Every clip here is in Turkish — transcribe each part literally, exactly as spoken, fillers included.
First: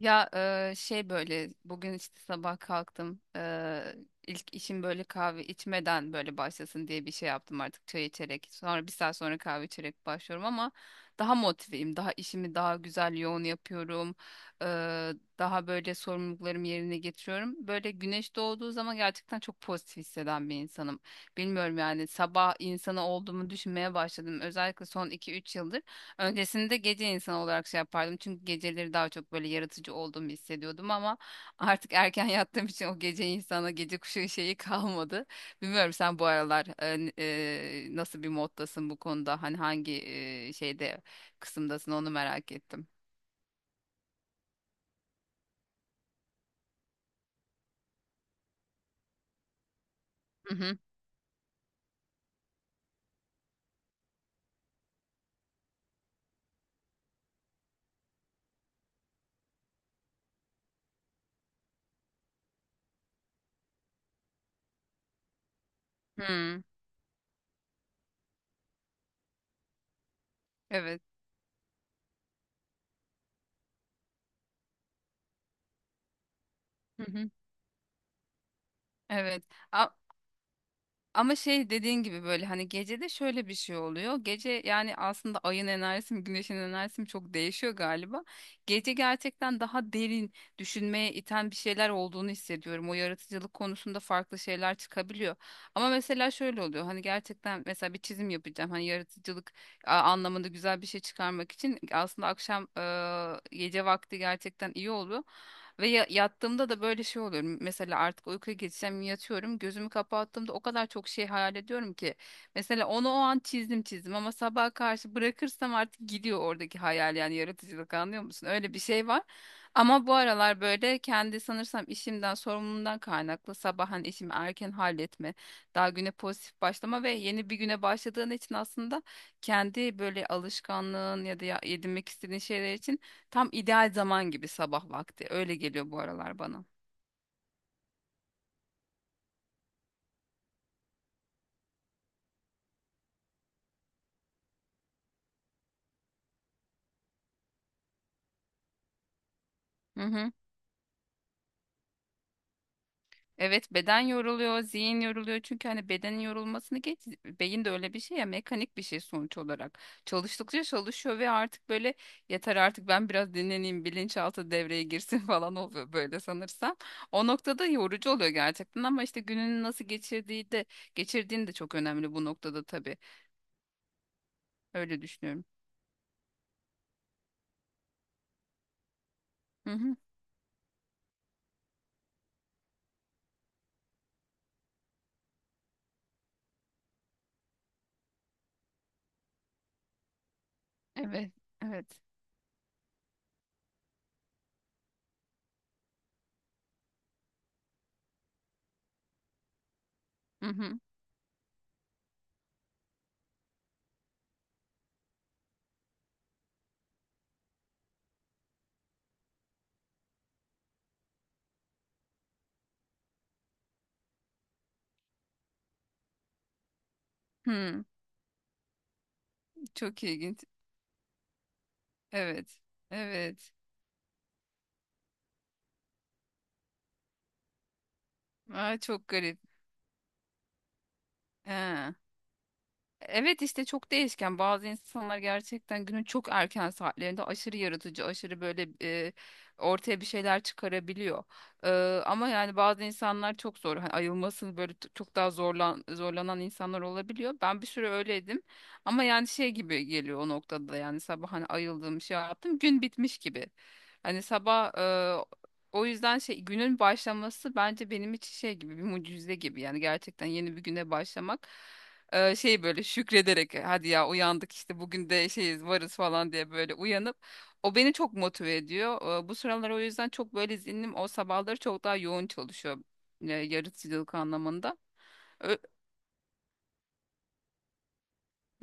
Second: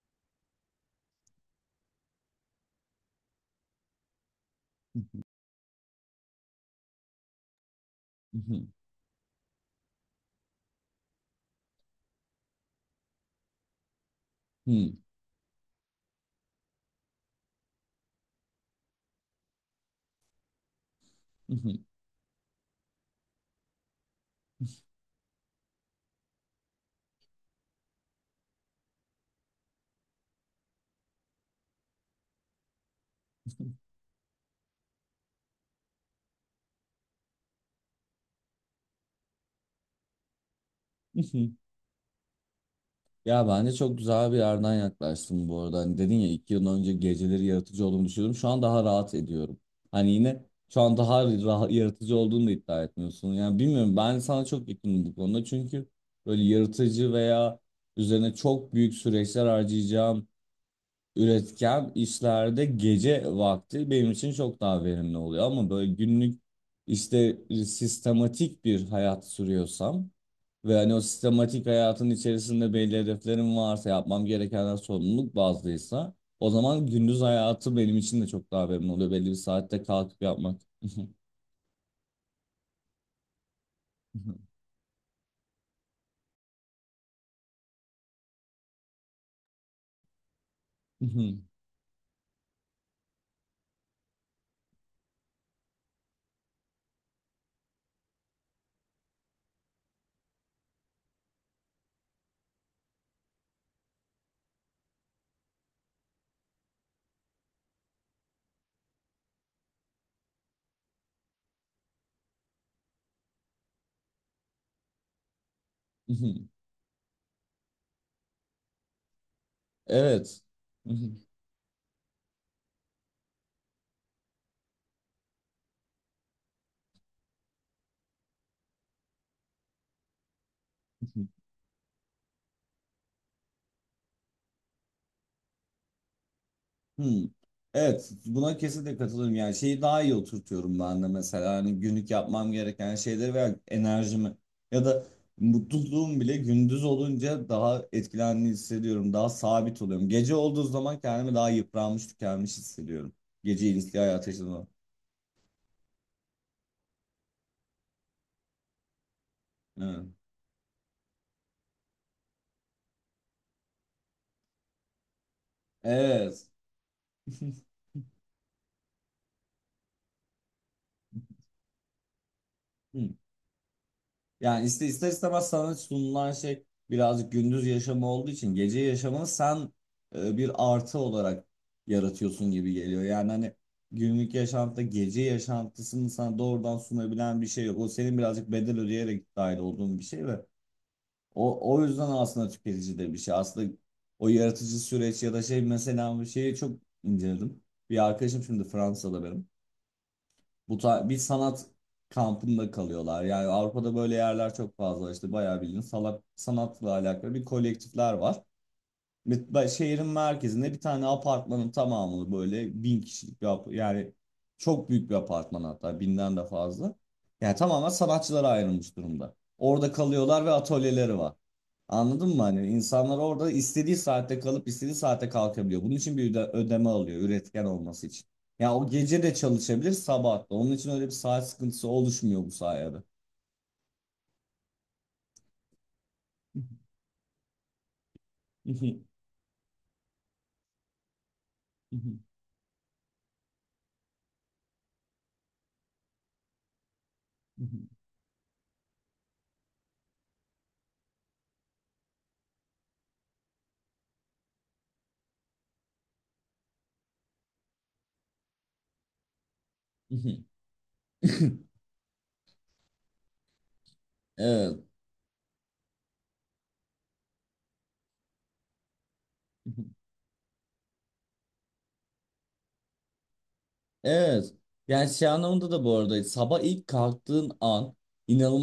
Ya e, şey böyle bugün işte sabah kalktım e, ilk işim böyle kahve içmeden böyle başlasın diye bir şey yaptım artık çay içerek, sonra bir saat sonra kahve içerek başlıyorum ama daha motiveyim, daha işimi daha güzel yoğun yapıyorum. E, Daha böyle sorumluluklarımı yerine getiriyorum. Böyle güneş doğduğu zaman gerçekten çok pozitif hisseden bir insanım. Bilmiyorum, yani sabah insanı olduğumu düşünmeye başladım özellikle son iki üç yıldır. Öncesinde gece insanı olarak şey yapardım. Çünkü geceleri daha çok böyle yaratıcı olduğumu hissediyordum ama artık erken yattığım için o gece insana, gece kuşu şeyi kalmadı. Bilmiyorum sen bu aralar e, n- e, nasıl bir moddasın bu konuda? Hani hangi e, şeyde, kısımdasın, onu merak ettim. Ya bence çok güzel bir yerden yaklaştın bu arada. Hani dedin ya iki yıl önce geceleri yaratıcı olduğumu düşünüyordum. Şu an daha rahat ediyorum. Hani yine Hı hı. şu an daha rahat, yaratıcı olduğunu da iddia etmiyorsun. Yani bilmiyorum, ben sana çok yakınım bu konuda. Çünkü böyle yaratıcı veya üzerine çok büyük süreçler harcayacağım, üretken işlerde gece vakti benim için çok daha verimli oluyor. Ama böyle günlük Hı. işte sistematik bir hayat sürüyorsam ve hani o Evet. sistematik hayatın içerisinde belli hedeflerim varsa, yapmam gerekenler sorumluluk bazlıysa, o zaman Hı gündüz hı. hayatı benim için de çok daha verimli oluyor. Belli bir Evet. saatte kalkıp yapmak. Ama şey dediğin gibi böyle hani gecede şöyle bir şey oluyor. Gece yani aslında ayın enerjisi mi, güneşin enerjisi mi çok değişiyor galiba. Gece gerçekten daha derin düşünmeye iten bir şeyler olduğunu hissediyorum. O yaratıcılık konusunda farklı şeyler çıkabiliyor. Ama mesela şöyle oluyor. Hani gerçekten mesela bir çizim yapacağım. Hani yaratıcılık a- anlamında güzel bir şey çıkarmak için aslında akşam, e, gece vakti gerçekten iyi oluyor. Ve ya- yattığımda da böyle şey oluyorum. Mesela artık uykuya geçsem yatıyorum. Gözümü kapattığımda o kadar çok şey hayal ediyorum ki. Mesela onu o an çizdim çizdim ama sabaha karşı bırakırsam artık gidiyor oradaki hayal, yani yaratıcılık, anlıyor musun? Öyle bir şey var. Ama bu Evet. aralar böyle kendi sanırsam işimden, sorumluluğumdan kaynaklı sabah hani işimi erken halletme, daha güne pozitif başlama ve yeni bir güne başladığın için aslında kendi böyle alışkanlığın ya da ya- edinmek istediğin şeyler için tam ideal zaman gibi sabah vakti. Öyle geliyor bu aralar bana. Hmm. Evet, buna kesinlikle katılıyorum. Yani şeyi daha iyi oturtuyorum ben de mesela, hani günlük yapmam gereken şeyleri veya enerjimi ya da mutluluğum bile, gündüz olunca daha etkilendiğini hissediyorum. Daha sabit Hı oluyorum. hı. Gece olduğu zaman kendimi daha yıpranmış, tükenmiş hissediyorum. Gece Evet, ilişki beden hayatı yaşadığım. yoruluyor, Zaman. zihin yoruluyor. Çünkü hani bedenin yorulmasını geç, beyin de öyle bir şey ya, mekanik bir şey sonuç olarak. Evet. Çalıştıkça çalışıyor ve artık böyle yeter artık, ben biraz dinleneyim, bilinçaltı devreye girsin falan oluyor böyle Evet. sanırsam. O noktada yorucu oluyor gerçekten ama işte gününü nasıl geçirdiği de geçirdiğin de çok önemli bu noktada tabii. Yani iste Öyle ister istemez düşünüyorum. sana sunulan şey birazcık gündüz yaşamı olduğu için, gece yaşamını Hı sen hı. e, bir artı olarak yaratıyorsun gibi geliyor. Yani hani günlük yaşantıda gece yaşantısını sana doğrudan sunabilen bir şey yok. O, senin birazcık bedel ödeyerek dahil olduğun bir şey ve Evet, o, o evet. yüzden aslında tüketici de bir şey. Aslında o yaratıcı süreç ya da şey, mesela bir şeyi çok inceledim. Bir arkadaşım şimdi Fransa'da benim. Hı Bu hı. Ta- bir sanat kampında kalıyorlar. Yani Avrupa'da böyle yerler çok fazla, işte bayağı bildiğin salak, sanatla alakalı bir kolektifler var. Bir- ba- Şehrin merkezinde bir tane apartmanın tamamını, böyle bin kişilik bir ap- yani çok büyük bir apartman, hatta binden de fazla. Yani Hı. tamamen sanatçılara ayrılmış durumda. Orada Çok kalıyorlar ilginç. ve atölyeleri var. Anladın mı? Evet. Hani insanlar orada Evet. istediği saatte kalıp istediği saatte kalkabiliyor. Bunun için bir öde- ödeme alıyor üretken olması için. Ya Aa, o çok gece de garip. çalışabilir, sabah da. Onun için öyle bir saat sıkıntısı He. oluşmuyor bu sayede. Evet işte çok değişken. Bazı insanlar gerçekten günün çok erken saatlerinde aşırı yaratıcı, aşırı böyle, e, ortaya bir şeyler çıkarabiliyor. E, Ama yani bazı insanlar çok zor. Hani ayılması böyle t- çok daha zorlan zorlanan insanlar olabiliyor. Ben bir süre öyleydim. Ama yani şey gibi geliyor o noktada da, yani sabah hani ayıldım, şey yaptım, gün bitmiş gibi. Hani sabah, e, o yüzden şey, günün başlaması bence benim için şey gibi, bir mucize gibi, yani gerçekten yeni bir güne başlamak. Ee, şey böyle şükrederek, "E, hadi ya uyandık Evet. işte, bugün de şeyiz, varız" falan diye böyle uyanıp o beni çok motive ediyor. Ee, bu sıralar o yüzden çok böyle zihnim o sabahları çok daha yoğun çalışıyor, e, yaratıcılık Evet. anlamında. Yani şey Ö- anlamında da, bu arada, sabah ilk kalktığın an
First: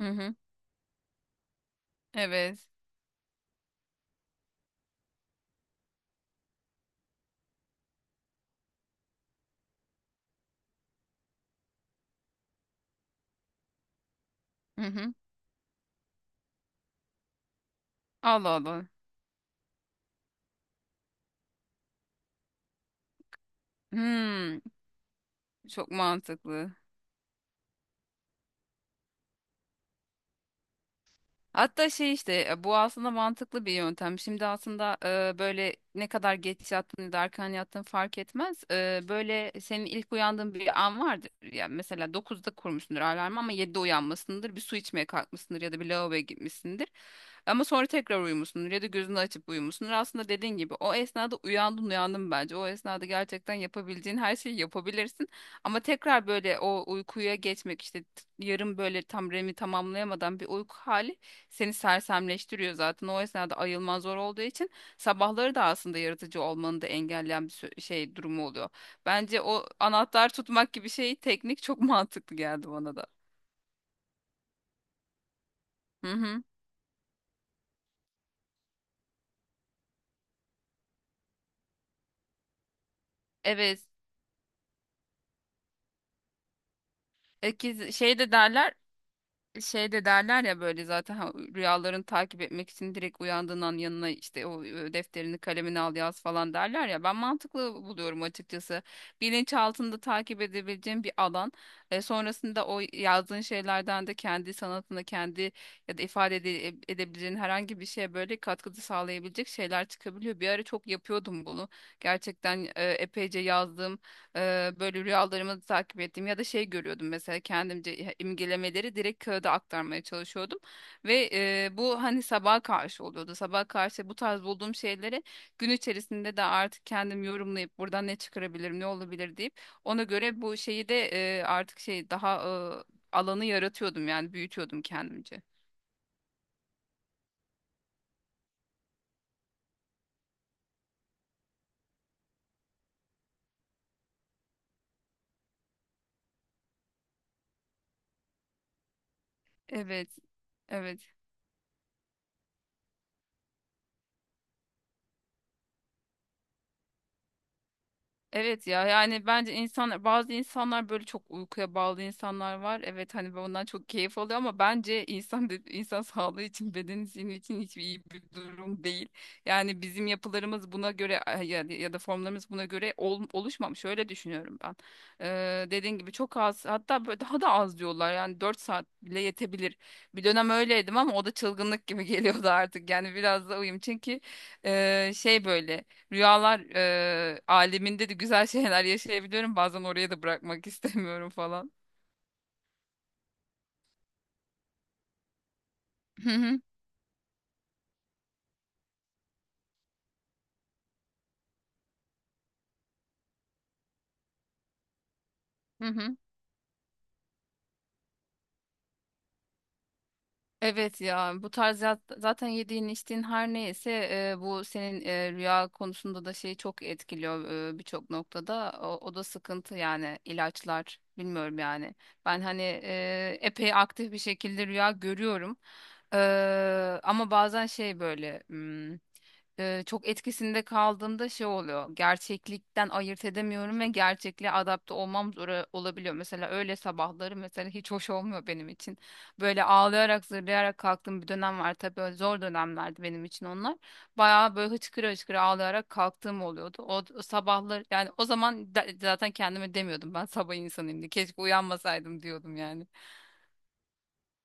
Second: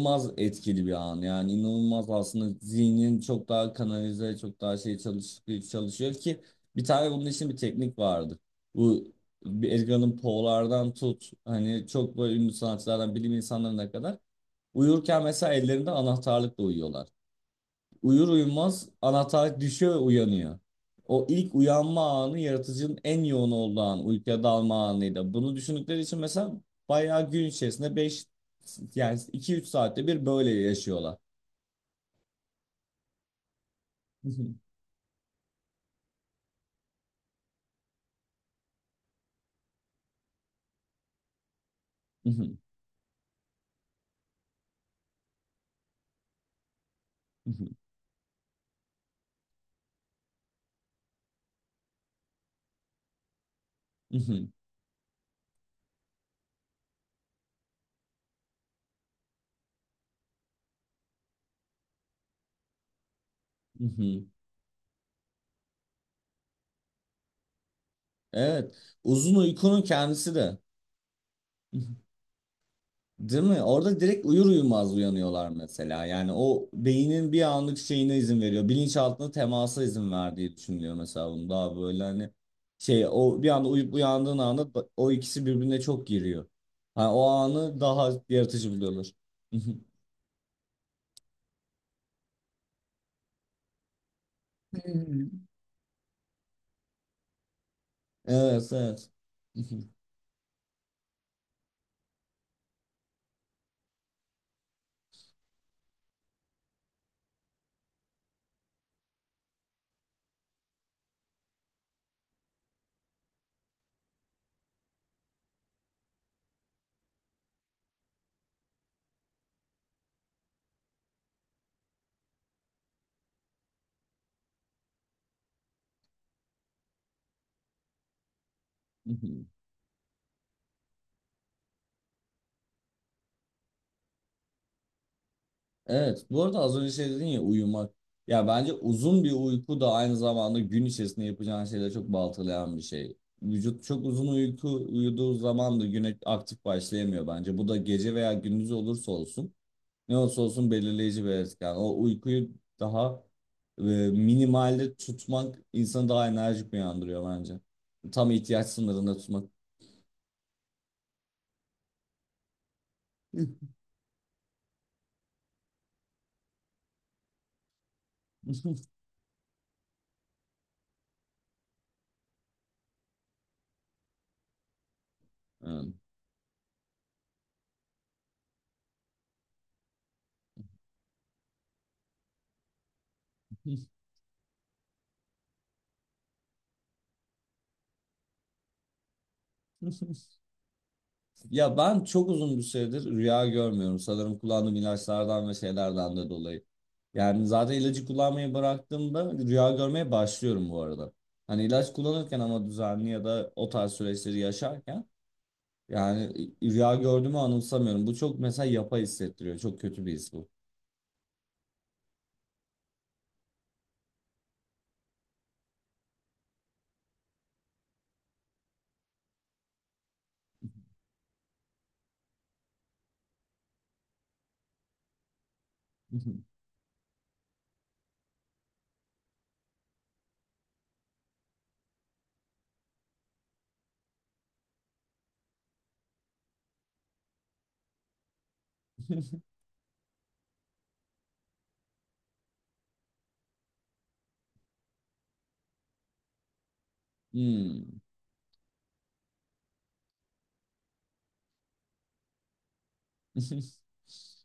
hı hı. etkili bir an. Yani inanılmaz, aslında Evet. zihnin çok daha kanalize, çok daha şey çalış, çalışıyor ki bir tane, bunun için bir teknik vardı. Bu, bir Edgar Allan Poe'lardan tut hani, çok böyle ünlü sanatçılardan bilim insanlarına kadar Hı hı. uyurken mesela ellerinde anahtarlıkla uyuyorlar. Uyur Allah uyumaz Allah. anahtar düşüyor ve uyanıyor. O ilk uyanma anı yaratıcının en yoğun olduğu an, uykuya Hmm, dalma anıydı. Bunu çok düşündükleri için mesela mantıklı. bayağı gün içerisinde beş yani iki üç saatte bir böyle yaşıyorlar. Hatta şey işte, e, bu aslında mantıklı bir yöntem. Şimdi aslında e, böyle ne kadar geç yattın ya da erken yattın fark etmez. E, böyle senin ilk uyandığın bir an vardır. Yani mesela dokuzda kurmuşsundur alarmı ama yedide uyanmasındır. Bir su içmeye kalkmışsındır ya da bir lavaboya gitmişsindir. Ama sonra tekrar uyumuşsundur ya da gözünü açıp uyumuşsundur. Aslında dediğin gibi o esnada uyandın uyandın bence. O esnada gerçekten yapabileceğin her şeyi yapabilirsin. Ama tekrar böyle o uykuya geçmek işte, t- yarım böyle, tam R E M'i tamamlayamadan bir uyku hali seni sersemleştiriyor zaten. O esnada ayılman zor olduğu için sabahları da aslında yaratıcı olmanı da engelleyen bir sü- şey durumu oluyor. Evet. Uzun Bence o uykunun anahtar kendisi de. tutmak gibi şey teknik çok mantıklı geldi bana da. Değil mi? Orada direkt uyur uyumaz uyanıyorlar mesela. Hı Yani hı. o beynin bir anlık şeyine izin veriyor. Bilinçaltına temasa izin verdiği düşünülüyor mesela, bunun daha böyle hani şey, o bir anda Evet. uyup uyandığın anda ba- o ikisi birbirine çok giriyor. Hani o E, anı ki- daha Şey de yaratıcı derler, buluyorlar. şey de derler ya böyle zaten, ha, rüyalarını takip etmek için direkt uyandığın an yanına işte o e, defterini Hmm. kalemini al yaz falan derler ya, ben mantıklı buluyorum Evet, açıkçası. evet. Bilinçaltında takip edebileceğim bir alan, e, sonrasında o yazdığın şeylerden de kendi sanatına, kendi ya da ifade ede- e, edebileceğin herhangi bir şeye böyle katkıda sağlayabilecek şeyler çıkabiliyor. Bir ara çok yapıyordum bunu, gerçekten e, epeyce yazdım. Eee, böyle rüyalarımı takip ettim ya da şey görüyordum, mesela kendimce imgelemeleri direkt kağıda aktarmaya çalışıyordum ve eee, bu hani sabaha karşı oluyordu. Sabaha karşı bu tarz bulduğum şeyleri gün içerisinde de artık kendim yorumlayıp buradan ne çıkarabilirim, ne olabilir deyip, ona göre bu şeyi de eee, artık şey daha eee, alanı yaratıyordum, yani büyütüyordum kendimce. Evet, bu arada az önce şey dedin ya, uyumak. Ya bence uzun bir uyku da aynı zamanda gün içerisinde yapacağın şeyleri çok baltalayan bir şey. Vücut çok uzun uyku uyuduğu zaman da güne aktif başlayamıyor bence. Bu da gece veya gündüz olursa olsun, Evet. ne olursa olsun Evet. belirleyici bir etken. O uykuyu daha e, minimalde tutmak insanı daha enerjik uyandırıyor bence. Tam ihtiyaç Evet ya, sınırında yani tutmak. bence insan, bazı insanlar böyle çok uykuya bağlı insanlar var. Evet hani ondan çok keyif alıyor ama bence insan de- insan sağlığı için, beden için için hiçbir iyi bir durum değil. Yani bizim yapılarımız buna göre ay- ya, ya da formlarımız buna göre ol- oluşmamış. Öyle düşünüyorum ben. Ee, Evet. Dediğin gibi çok az, hatta böyle daha da az diyorlar. Yani dört saat bile yetebilir. Bir dönem öyleydim ama o da çılgınlık gibi geliyordu artık. Yani biraz da uyum, çünkü e, şey böyle. Rüyalar eee aleminde de güzel şeyler yaşayabiliyorum. Bazen oraya da bırakmak istemiyorum falan. Ya ben çok uzun bir süredir rüya görmüyorum. Sanırım kullandığım ilaçlardan ve şeylerden de Hı hı, dolayı. Yani zaten ilacı kullanmayı bıraktığımda rüya görmeye başlıyorum bu arada. Hani ilaç kullanırken, ama düzenli ya da o tarz süreçleri yaşarken, hı hı. yani rüya gördüğümü anımsamıyorum. Bu çok mesela yapay hissettiriyor. Çok kötü bir his bu. Evet ya, bu tarz ya- zaten yediğin içtiğin her neyse e, bu senin e, rüya konusunda da şeyi çok etkiliyor e, birçok noktada. O, o da sıkıntı, yani ilaçlar bilmiyorum yani. Ben hani e, epey aktif bir şekilde rüya görüyorum. E, Ama bazen şey böyle, hmm, e, çok etkisinde kaldığımda şey oluyor. Gerçeklikten ayırt edemiyorum ve gerçekliğe adapte olmam zor olabiliyor. Mesela öyle sabahları mesela hiç hoş olmuyor benim için. Böyle ağlayarak, zırlayarak kalktığım bir dönem var. Tabii öyle zor dönemlerdi benim için onlar. Bayağı böyle hıçkıra hıçkıra ağlayarak kalktığım oluyordu. O, o sabahlar Hmm. yani, o zaman da- zaten kendime demiyordum ben sabah insanıyım diye. Keşke uyanmasaydım diyordum yani.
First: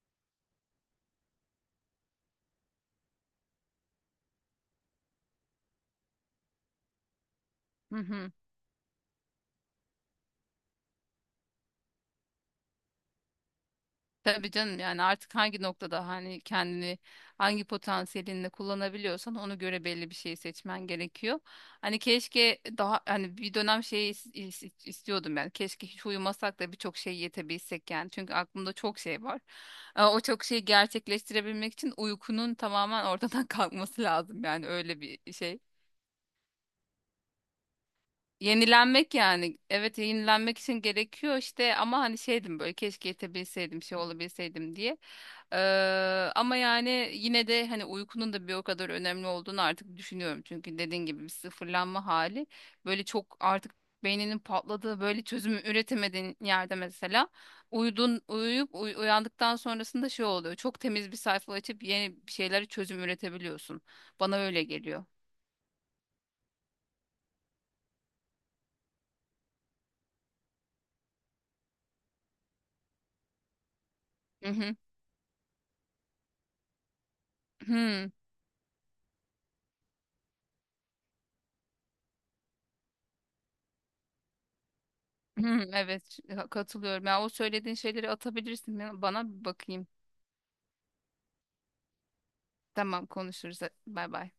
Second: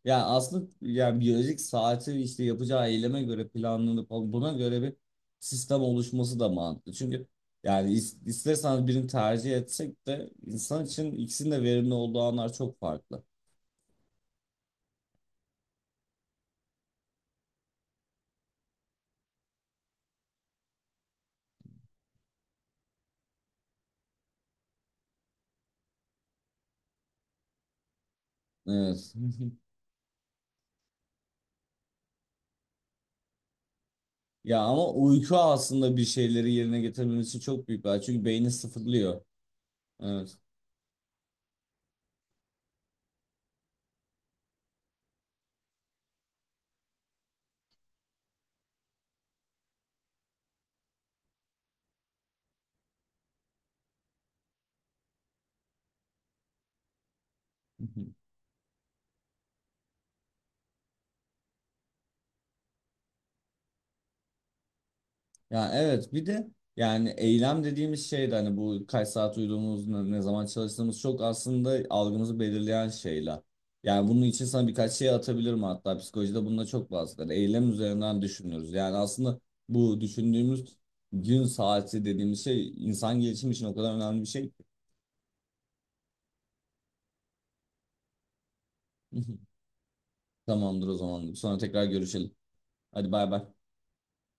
Ya aslında yani biyolojik saati işte yapacağı eyleme göre planlanıp buna göre bir sistem oluşması da mantıklı. Çünkü yani is- isterseniz birini tercih etsek de, insan için ikisinin de verimli olduğu anlar çok farklı. Tabii canım, yani artık hangi noktada hani kendini hangi potansiyelinle kullanabiliyorsan ona göre belli bir şey seçmen gerekiyor. Hani keşke daha hani bir dönem şeyi is- is- istiyordum yani, keşke hiç uyumasak da birçok şey yetebilsek yani, çünkü aklımda çok Evet. şey var. Ee, O çok şeyi gerçekleştirebilmek için uykunun tamamen ortadan kalkması lazım, Ya yani ama öyle bir uyku şey. aslında bir şeyleri yerine getirmemiz için çok büyük bir araç. Çünkü beyni Yenilenmek sıfırlıyor. yani. Evet, Evet. yenilenmek için gerekiyor işte, ama hani şeydim böyle, keşke yetebilseydim, şey olabilseydim diye. Ee, Ama yani yine de hani uykunun da bir o kadar önemli olduğunu artık düşünüyorum. Çünkü dediğin gibi bir sıfırlanma hali, böyle çok artık beyninin patladığı, böyle çözümü üretemediğin yerde mesela uyudun uyuyup uy- uyandıktan sonrasında şey oluyor. Çok temiz bir sayfa açıp yeni bir şeylere çözüm üretebiliyorsun. Bana öyle geliyor. Ya evet, bir de yani eylem dediğimiz şey de, hani bu kaç saat uyuduğumuz, ne, ne zaman çalıştığımız, çok aslında algımızı belirleyen şeyler. Yani bunun için Hı sana hı. birkaç şey atabilirim, hatta psikolojide bununla çok bahseder. Eylem Hı. üzerinden düşünüyoruz. Yani aslında bu düşündüğümüz gün saati dediğimiz şey insan gelişimi için o kadar önemli bir şey. Ki. Hmm. Evet, ş- ha- katılıyorum. Ya o söylediğin şeyleri atabilirsin. Ya bana bir bakayım. Tamamdır o zaman. Sonra tekrar görüşelim. Tamam, Hadi bay bay. konuşuruz. Bay bay.